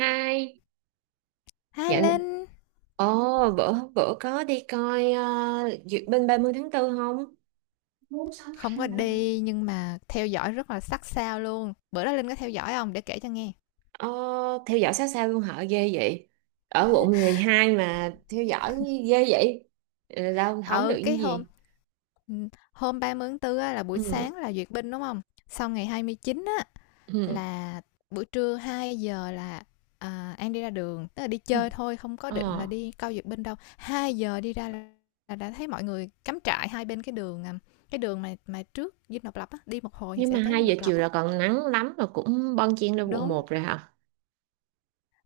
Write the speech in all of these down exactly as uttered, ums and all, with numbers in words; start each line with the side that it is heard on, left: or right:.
right: Hai,
left: Hi
right: dạ,
left: Linh,
right: ồ, bữa bữa có đi coi ờ, duyệt binh ba mươi tháng tư không?
left: không có đi nhưng mà theo dõi rất là sát sao luôn. Bữa đó Linh có theo dõi không để kể cho nghe.
right: Ờ, theo dõi sát sao luôn hả? Ghê vậy. Ở quận mười hai mà theo dõi ghê vậy. Ừ, đâu không được
left: Ừ,
right: cái
left: cái hôm
right: gì.
left: ừ, hôm ba mươi tháng tư á, là buổi
right: Ừ,
left: sáng là duyệt binh đúng không? Xong ngày hai mươi chín á,
right: ừ,
left: là buổi trưa hai giờ là à, An đi ra đường, tức là đi
right: ừ.
left: chơi thôi, không có định là
right: Ờ,
left: đi coi duyệt binh đâu. Hai giờ đi ra là, là đã thấy mọi người cắm trại hai bên cái đường à, cái đường mà mà trước Dinh Độc Lập á, đi một hồi thì
right: nhưng
left: sẽ
right: mà
left: tới Dinh
right: hai giờ
left: Độc Lập
right: chiều
left: á.
right: là còn nắng lắm mà cũng bon chen lên quận
left: Đúng.
right: một rồi hả?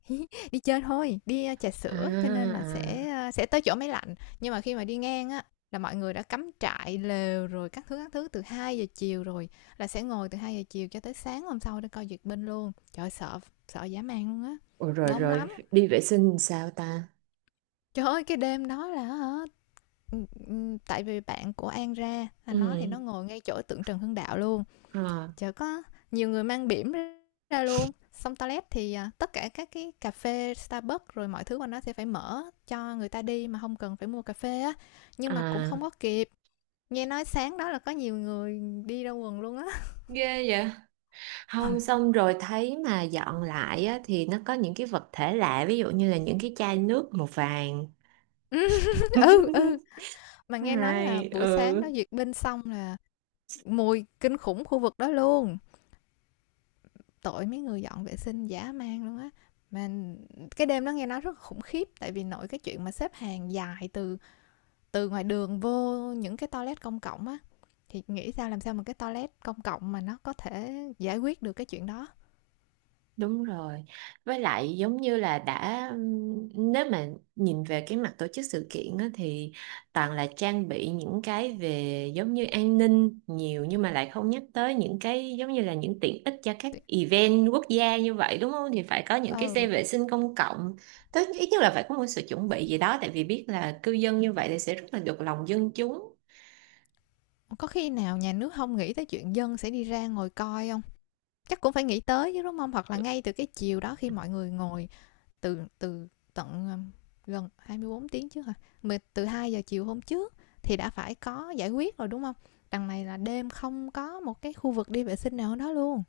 left: Đi chơi thôi, đi, a, trà
right: À,
left: sữa cho nên là
right: à.
left: sẽ, sẽ tới chỗ máy lạnh. Nhưng mà khi mà đi ngang á, là mọi người đã cắm trại, lều rồi các thứ, các thứ từ hai giờ chiều rồi, là sẽ ngồi từ hai giờ chiều cho tới sáng hôm sau để coi duyệt binh luôn. Trời ơi, sợ sợ dã man luôn á,
right: Ủa, rồi
left: đông
right: rồi,
left: lắm.
right: đi vệ sinh sao ta?
left: Trời ơi, cái đêm đó là hả, tại vì bạn của An ra, là nó thì
right: Ừ,
left: nó ngồi ngay chỗ tượng Trần Hưng Đạo luôn,
right: ờ,
left: chợ có nhiều người mang bỉm ra luôn, xong toilet thì à, tất cả các cái cà phê Starbucks rồi mọi thứ của nó sẽ phải mở cho người ta đi mà không cần phải mua cà phê á, nhưng mà cũng
right: à,
left: không có kịp. Nghe nói sáng đó là có nhiều người đi ra quần luôn á.
right: ghê vậy. Không xong rồi thấy mà dọn lại á, thì nó có những cái vật thể lạ ví dụ như là những cái chai nước màu vàng.
left: Ừ, ừ, mà nghe nói là
right: Hay
left: buổi sáng đó
right: ừ.
left: duyệt binh xong là mùi kinh khủng khu vực đó luôn, tội mấy người dọn vệ sinh dã man luôn á. Mà cái đêm đó nghe nói rất khủng khiếp, tại vì nội cái chuyện mà xếp hàng dài từ từ ngoài đường vô những cái toilet công cộng á, thì nghĩ sao làm sao mà cái toilet công cộng mà nó có thể giải quyết được cái chuyện đó.
right: Đúng rồi. Với lại giống như là đã ừm, nếu mà nhìn về cái mặt tổ chức sự kiện á, thì toàn là trang bị những cái về giống như an ninh nhiều nhưng mà lại không nhắc tới những cái giống như là những tiện ích cho các event quốc gia như vậy đúng không? Thì phải có những cái
left: Ờ,
right: xe vệ sinh công cộng. Tới ít nhất là phải có một sự chuẩn bị gì đó, tại vì biết là cư dân như vậy thì sẽ rất là được lòng dân chúng.
left: có khi nào nhà nước không nghĩ tới chuyện dân sẽ đi ra ngồi coi không, chắc cũng phải nghĩ tới chứ đúng không? Hoặc là ngay từ cái chiều đó khi mọi người ngồi từ từ tận ờ, gần hai mươi bốn tiếng trước hả, mà từ hai giờ chiều hôm trước thì đã phải có giải quyết rồi đúng không? Đằng này là đêm không có một cái khu vực đi vệ sinh nào đó luôn,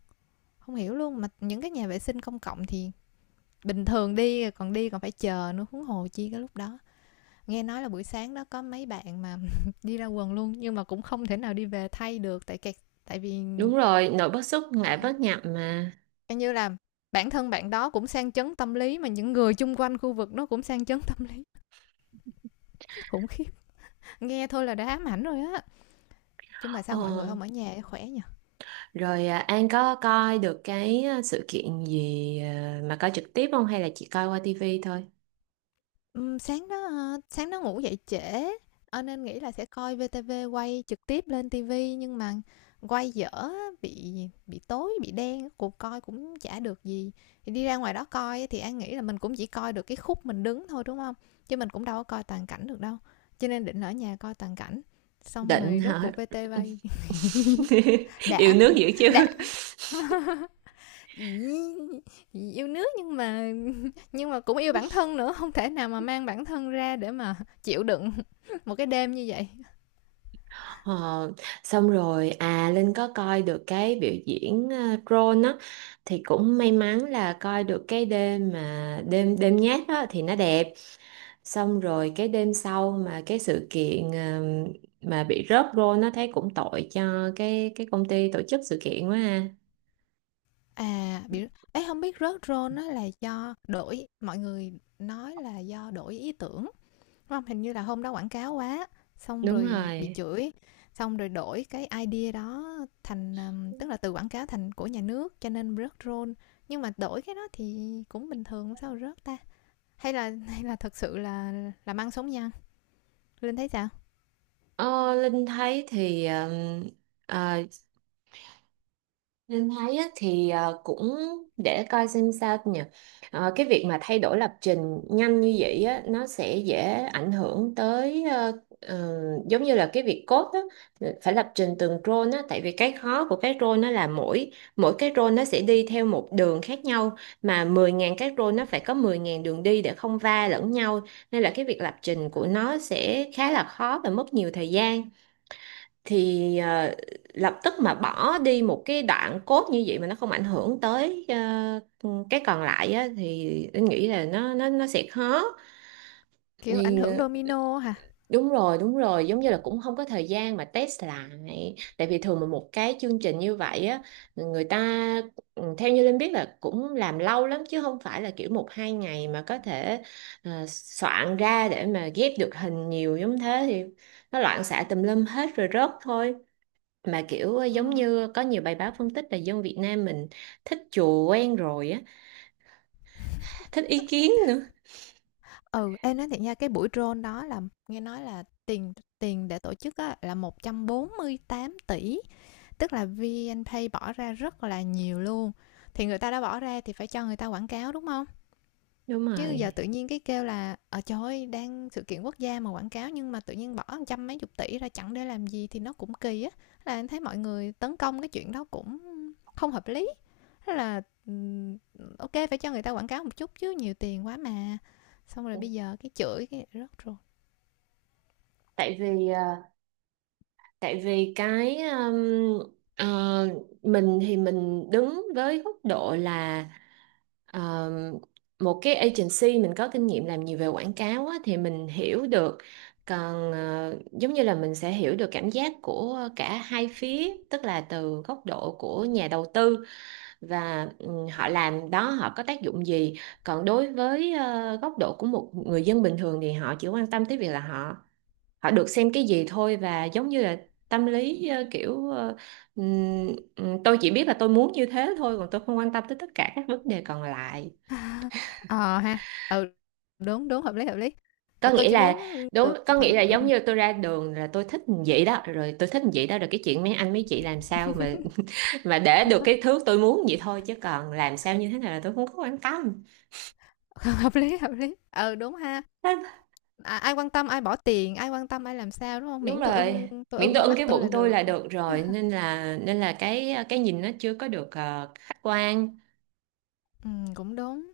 left: không hiểu luôn, mà những cái nhà vệ sinh công cộng thì bình thường đi còn đi còn phải chờ nữa, huống hồ chi cái lúc đó. Nghe nói là buổi sáng đó có mấy bạn mà đi ra quần luôn nhưng mà cũng không thể nào đi về thay được tại kẹt, tại vì
right: Đúng rồi, nội bất xuất ngoại
left: ừ,
right: bất nhập mà.
left: coi như là bản thân bạn đó cũng sang chấn tâm lý, mà những người chung quanh khu vực nó cũng sang chấn tâm lý. Khủng khiếp, nghe thôi là đã ám ảnh rồi á. Chứ mà sao mọi
right: Ờ,
left: người không ở nhà khỏe nhỉ.
right: rồi à, An có coi được cái à, sự kiện gì à, mà coi trực tiếp không hay là chỉ coi qua tivi thôi?
left: Ừm, sáng đó, ơ, sáng đó ngủ dậy trễ, ờ, nên nghĩ là sẽ coi vê tê vê quay trực tiếp lên ti vi nhưng mà quay dở á, bị bị tối, bị đen, cuộc coi cũng chả được gì. Thì đi ra ngoài đó coi á, thì An nghĩ là mình cũng chỉ coi được cái khúc mình đứng thôi, đúng không? Chứ mình cũng đâu có coi toàn cảnh được đâu, cho nên định ở nhà coi toàn cảnh, xong
right: Định
left: rồi rốt
right: hả?
left: cuộc vi ti vi.
right: Yêu
left: đã,
right: nước dữ chứ.
left: đã, ì, yêu nước nhưng mà nhưng mà cũng yêu bản thân nữa, không thể nào mà mang bản thân ra để mà chịu đựng. Một cái đêm như vậy.
right: Ờ, xong rồi à Linh có coi được cái biểu diễn uh, drone á, thì cũng may mắn là coi được cái đêm mà đêm đêm nhát đó thì nó đẹp. Xong rồi cái đêm sau mà cái sự kiện ờ, mà bị rớt drone nó thấy cũng tội cho cái cái công ty tổ chức sự kiện quá ha.
left: À, bị ấy không biết rớt role á là do đổi, mọi người nói là do đổi ý tưởng, đúng không? Hình như là hôm đó quảng cáo quá, xong
right: Đúng
left: rồi bị
right: rồi.
left: chửi, xong rồi đổi cái idea đó thành, tức là từ quảng cáo thành của nhà nước cho nên rớt role. Nhưng mà đổi cái đó thì cũng bình thường, sao rớt ta? Hay là hay là thực sự là làm ăn sống nhăng? Linh thấy sao?
right: Ờ, Linh thấy thì ờ, ờ, Linh thấy á, thì ờ, cũng để coi xem sao nhỉ. Ờ, cái việc mà thay đổi lập trình nhanh như vậy á, nó sẽ dễ ảnh hưởng tới ờ, ờ, giống như là cái việc code á, phải lập trình từng role á, tại vì cái khó của cái role nó là mỗi mỗi cái role nó sẽ đi theo một đường khác nhau, mà mười nghìn cái role nó phải có mười nghìn đường đi để không va lẫn nhau, nên là cái việc lập trình của nó sẽ khá là khó và mất nhiều thời gian. Thì ờ, lập tức mà bỏ đi một cái đoạn cốt như vậy mà nó không ảnh hưởng tới ờ, cái còn lại á, thì anh nghĩ là nó nó nó sẽ khó.
left: Kiểu, ảnh
right: Thì
left: hưởng
right: ờ,
left: domino hả?
right: đúng rồi đúng rồi, giống như là cũng không có thời gian mà test lại, tại vì thường mà một cái chương trình như vậy á, người ta ừ, theo như Linh biết là cũng làm lâu lắm, chứ không phải là kiểu một hai ngày mà có thể ờ, soạn ra để mà ghép được hình nhiều giống thế, thì nó loạn xạ tùm lum hết rồi rớt thôi. Mà kiểu ờ, giống
left: Ừm.
right: như có nhiều bài báo phân tích là dân Việt Nam mình thích chùa quen rồi á, thích ý kiến nữa.
left: Ừ, em nói thiệt nha, cái buổi drone đó là nghe nói là tiền tiền để tổ chức á, là một trăm bốn mươi tám tỷ, tức là VNPay bỏ ra rất là nhiều luôn. Thì người ta đã bỏ ra thì phải cho người ta quảng cáo đúng không?
right: Đúng
left: Chứ giờ
right: rồi.
left: tự nhiên cái kêu là ờ trời ơi, đang sự kiện quốc gia mà quảng cáo, nhưng mà tự nhiên bỏ một trăm mấy chục tỷ ra chẳng để làm gì thì nó cũng kỳ á. Là em thấy mọi người tấn công cái chuyện đó cũng không hợp lý. Thế là ok, phải cho người ta quảng cáo một chút chứ nhiều tiền quá mà. Xong rồi bây giờ cái chửi cái rớt rồi.
right: Tại vì ờ, tại vì cái um, ờ, mình thì mình đứng với góc độ là um, một cái agency, mình có kinh nghiệm làm nhiều về quảng cáo á, thì mình hiểu được. Còn ờ, giống như là mình sẽ hiểu được cảm giác của cả hai phía, tức là từ góc độ của nhà đầu tư và ừ, họ làm đó họ có tác dụng gì. Còn đối với ờ, góc độ của một người dân bình thường thì họ chỉ quan tâm tới việc là họ họ được xem cái gì thôi. Và giống như là tâm lý ờ, kiểu ờ, ừm, ừm, tôi chỉ biết là tôi muốn như thế thôi, còn tôi không quan tâm tới tất cả các vấn đề còn lại.
left: Ờ ha. Ừ, đúng đúng, hợp lý hợp lý.
right: Có
left: Tôi
right: nghĩa
left: chỉ muốn
right: là đúng,
left: được
right: có
left: thoải.
right: nghĩa là giống
left: Ừ,
right: như tôi ra đường là tôi thích vậy đó, rồi tôi thích vậy đó, rồi cái chuyện mấy anh mấy chị làm sao mà mà để được cái thứ tôi muốn vậy thôi, chứ còn làm sao như thế nào là tôi không có quan tâm.
left: hợp lý hợp lý. Ừ, đúng ha. À, ai quan tâm ai bỏ tiền, ai quan tâm ai làm sao, đúng không?
right: Đúng
left: Miễn tôi
right: rồi,
left: ưng, tôi
right: miễn
left: ưng
right: tôi
left: con
right: ưng cái
left: mắt tôi
right: bụng
left: là
right: tôi
left: được.
right: là được rồi, nên là nên là cái cái nhìn nó chưa có được ờ, khách quan.
left: Ừm, cũng đúng.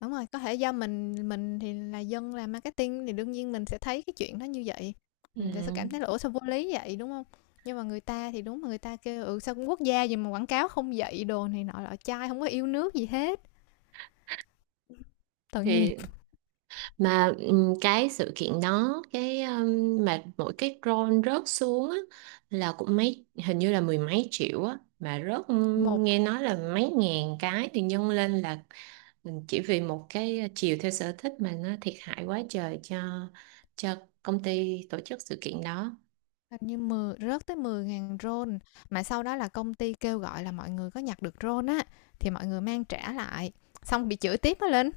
left: Đúng rồi, có thể do mình mình thì là dân làm marketing thì đương nhiên mình sẽ thấy cái chuyện đó như vậy,
right: Ừ.
left: mình sẽ cảm thấy là "Ủa, sao vô lý vậy?" Đúng không? Nhưng mà người ta thì đúng, mà người ta kêu: "Ừ, sao cũng quốc gia gì mà quảng cáo không dạy" đồ này nọ lọ chai, không có yêu nước gì hết, tội nghiệp.
right: Thì mà ừ, cái sự kiện đó cái um, mà mỗi cái drone rớt xuống á, là cũng mấy hình như là mười mấy triệu á mà rớt. Ừ,
left: Một
right: nghe nói là mấy ngàn cái thì nhân lên là ừm, chỉ vì một cái chiều theo sở thích mà nó thiệt hại quá trời cho cho công ty tổ chức sự kiện đó.
left: Hình như mười rớt tới mười ngàn rôn, mà sau đó là công ty kêu gọi là mọi người có nhặt được rôn á thì mọi người mang trả lại, xong bị chửi tiếp á Linh,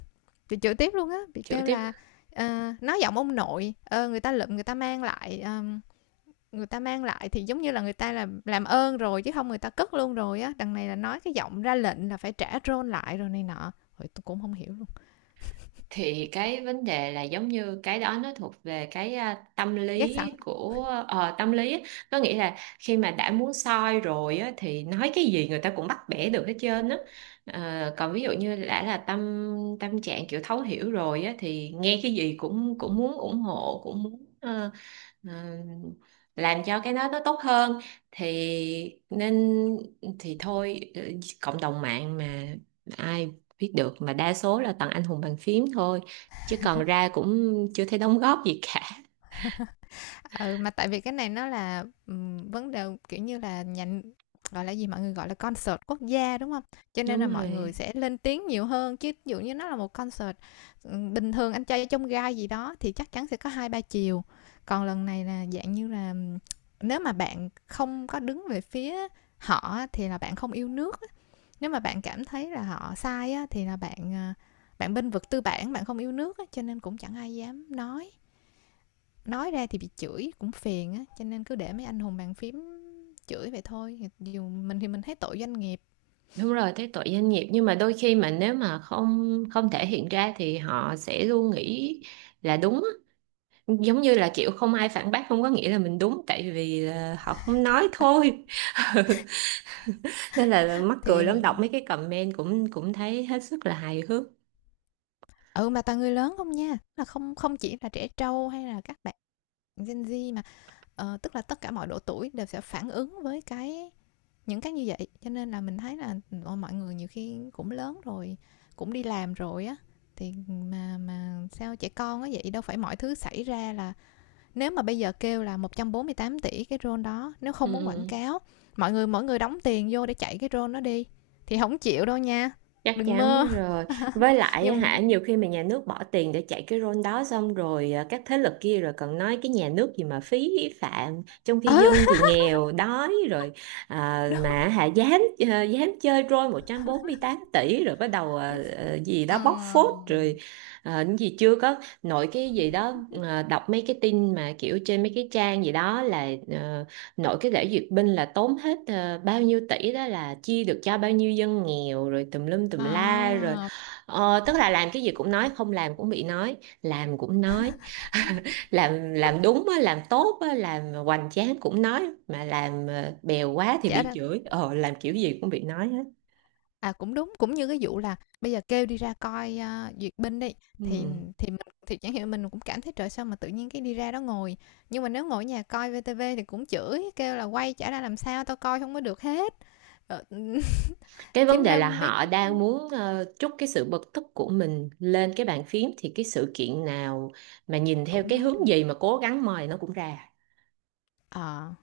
left: bị chửi tiếp luôn á, bị
right: Chữa
left: kêu
right: tiếp,
left: là ờ, nói giọng ông nội, ờ, người ta lượm người ta mang lại ờ, người ta mang lại thì giống như là người ta là làm ơn rồi chứ không người ta cất luôn rồi á, đằng này là nói cái giọng ra lệnh là phải trả rôn lại rồi này nọ. Rồi tôi cũng không hiểu luôn.
right: thì cái vấn đề là giống như cái đó nó thuộc về cái à, tâm
left: Ghét sẵn.
right: lý của ờ, tâm lý á. Nó nghĩa là khi mà đã muốn soi rồi á, thì nói cái gì người ta cũng bắt bẻ được hết trơn á. Ờ, còn ví dụ như đã là tâm tâm trạng kiểu thấu hiểu rồi á, thì nghe cái gì cũng cũng muốn ủng hộ, cũng muốn ờ, ờ, làm cho cái đó nó tốt hơn. Thì nên thì thôi ờ, cộng đồng mạng mà, ai viết được mà đa số là toàn anh hùng bàn phím thôi, chứ còn ra cũng chưa thấy đóng góp gì cả.
left: Ừ, mà tại vì cái này nó là, ừm, vấn đề, kiểu như là, nhà gọi là gì, mọi người gọi là concert quốc gia, đúng không? Cho nên là
right: Đúng
left: mọi người
right: rồi
left: sẽ lên tiếng nhiều hơn, chứ ví dụ như nó là một concert, ừm, bình thường anh trai trong gai gì đó thì chắc chắn sẽ có hai ba chiều. Còn lần này là dạng như là, ừm, nếu mà bạn không có đứng về phía họ á thì là bạn không yêu nước á, nếu mà bạn cảm thấy là họ sai á thì là bạn, à, bạn bênh vực tư bản, bạn không yêu nước á, cho nên cũng chẳng ai dám nói nói ra thì bị chửi cũng phiền á, cho nên cứ để mấy anh hùng bàn phím chửi vậy thôi, dù mình thì mình thấy tội doanh nghiệp.
right: đúng rồi, thấy tội doanh nghiệp nhưng mà đôi khi mà nếu mà không không thể hiện ra thì họ sẽ luôn nghĩ là đúng á. Giống như là kiểu không ai phản bác không có nghĩa là mình đúng, tại vì là họ không nói
left: Ta-
right: thôi. Ừ, nên là mắc
left: thì
right: cười lắm, đọc mấy cái comment cũng cũng thấy hết sức là hài hước.
left: ừ, mà toàn người lớn không nha, là không không chỉ là trẻ trâu hay là các bạn Gen Z, mà ờ, tức là tất cả mọi độ tuổi đều sẽ phản ứng với cái những cái như vậy, cho nên là mình thấy là ờ, mọi người nhiều khi cũng lớn rồi, cũng đi làm rồi á, thì mà mà sao trẻ con á vậy, đâu phải mọi thứ xảy ra là nếu mà bây giờ kêu là một trăm bốn mươi tám tỷ cái drone đó nếu không muốn quảng
right: Ừ.
left: cáo, mọi người mỗi người đóng tiền vô để chạy cái drone nó đi thì không chịu đâu nha,
right: Chắc
left: đừng mơ.
right: chắn rồi, với lại á
left: Nhưng mà
right: hả, nhiều khi mà nhà nước bỏ tiền để chạy cái role đó xong rồi à, các thế lực kia rồi còn nói cái nhà nước gì mà phí phạm, trong khi
left: ừ,
right: dân thì nghèo đói rồi à,
left: đúng.
right: mà hả dám à, dám chơi role một trăm bốn mươi tám tỷ rồi bắt đầu à,
left: chính-
right: à, gì đó bóc phốt rồi à, những gì chưa có, nội cái gì đó à, đọc mấy cái tin mà kiểu trên mấy cái trang gì đó là ờ, nội cái lễ duyệt binh là tốn hết ờ, bao nhiêu tỷ đó là chia được cho bao nhiêu dân nghèo rồi tùm lum tùm la
left: À,
right: rồi. Ờ, tức là làm cái gì cũng nói, không làm cũng bị nói, làm cũng nói, làm làm đúng á, làm tốt á, làm hoành tráng cũng nói, mà làm ờ, bèo quá thì
left: chả
right: bị
left: ra.
right: chửi, ờ làm kiểu gì cũng bị nói hết.
left: À, cũng đúng, cũng như cái vụ là bây giờ kêu đi ra coi à, duyệt binh đi, thì
right: Ừ.
left: thì mình thì chẳng hiểu, mình cũng cảm thấy trời sao mà tự nhiên cái đi ra đó ngồi, nhưng mà nếu ngồi ở nhà coi vê tê vê thì cũng chửi kêu là quay chả ra làm sao tao coi không có được hết. Ờ,
right: Cái vấn
left: chính
right: đề
left: ra
right: là
left: mấy
right: họ
left: cái
right: đang muốn ờ, trút cái sự bực tức của mình lên cái bàn phím, thì cái sự kiện nào mà nhìn theo
left: cũng
right: cái
left: nói được.
right: hướng gì mà cố gắng mời nó cũng ra.
left: Ờ.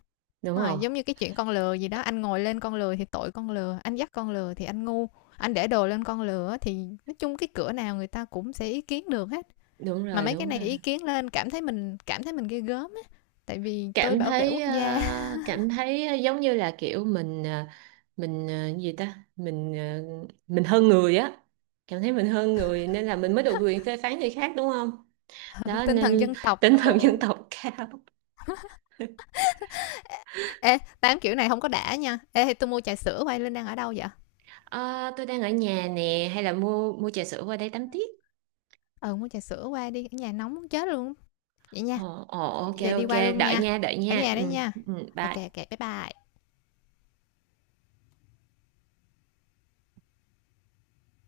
right: Đúng
left: Mà
right: không?
left: giống như cái chuyện con lừa gì đó, anh ngồi lên con lừa thì tội con lừa, anh dắt con lừa thì anh ngu, anh để đồ lên con lừa thì nói chung cái cửa nào người ta cũng sẽ ý kiến được hết.
right: Đúng
left: Mà
right: rồi
left: mấy cái
right: đúng
left: này
right: rồi,
left: ý kiến lên cảm thấy mình cảm thấy mình ghê gớm á, tại vì tôi
right: cảm
left: bảo vệ
right: thấy
left: quốc gia.
right: ờ, cảm thấy giống như là kiểu mình ờ, mình ờ, gì ta, mình ờ, mình hơn người á, cảm thấy mình hơn người nên là mình mới được quyền phê phán người khác, đúng không? Đó
left: Tinh thần
right: nên
left: dân tộc
right: tinh thần
left: đồ.
right: dân tộc cao.
left: Ê, tám kiểu này không có đã nha. Ê, thì tôi mua trà sữa quay lên đang ở đâu vậy?
right: Ờ, tôi đang ở nhà nè, hay là mua mua trà sữa qua đây tắm tiếp.
left: Ừ, mua trà sữa qua đi, ở nhà nóng muốn chết luôn. Vậy nha,
right: Ồ ồ, ok
left: vậy đi
right: ok,
left: qua luôn
right: đợi
left: nha.
right: nha đợi
left: Ở
right: nha
left: nhà
right: ừ,
left: đấy nha.
right: ừ,
left: Ok,
right: bye.
left: ok, bye bye.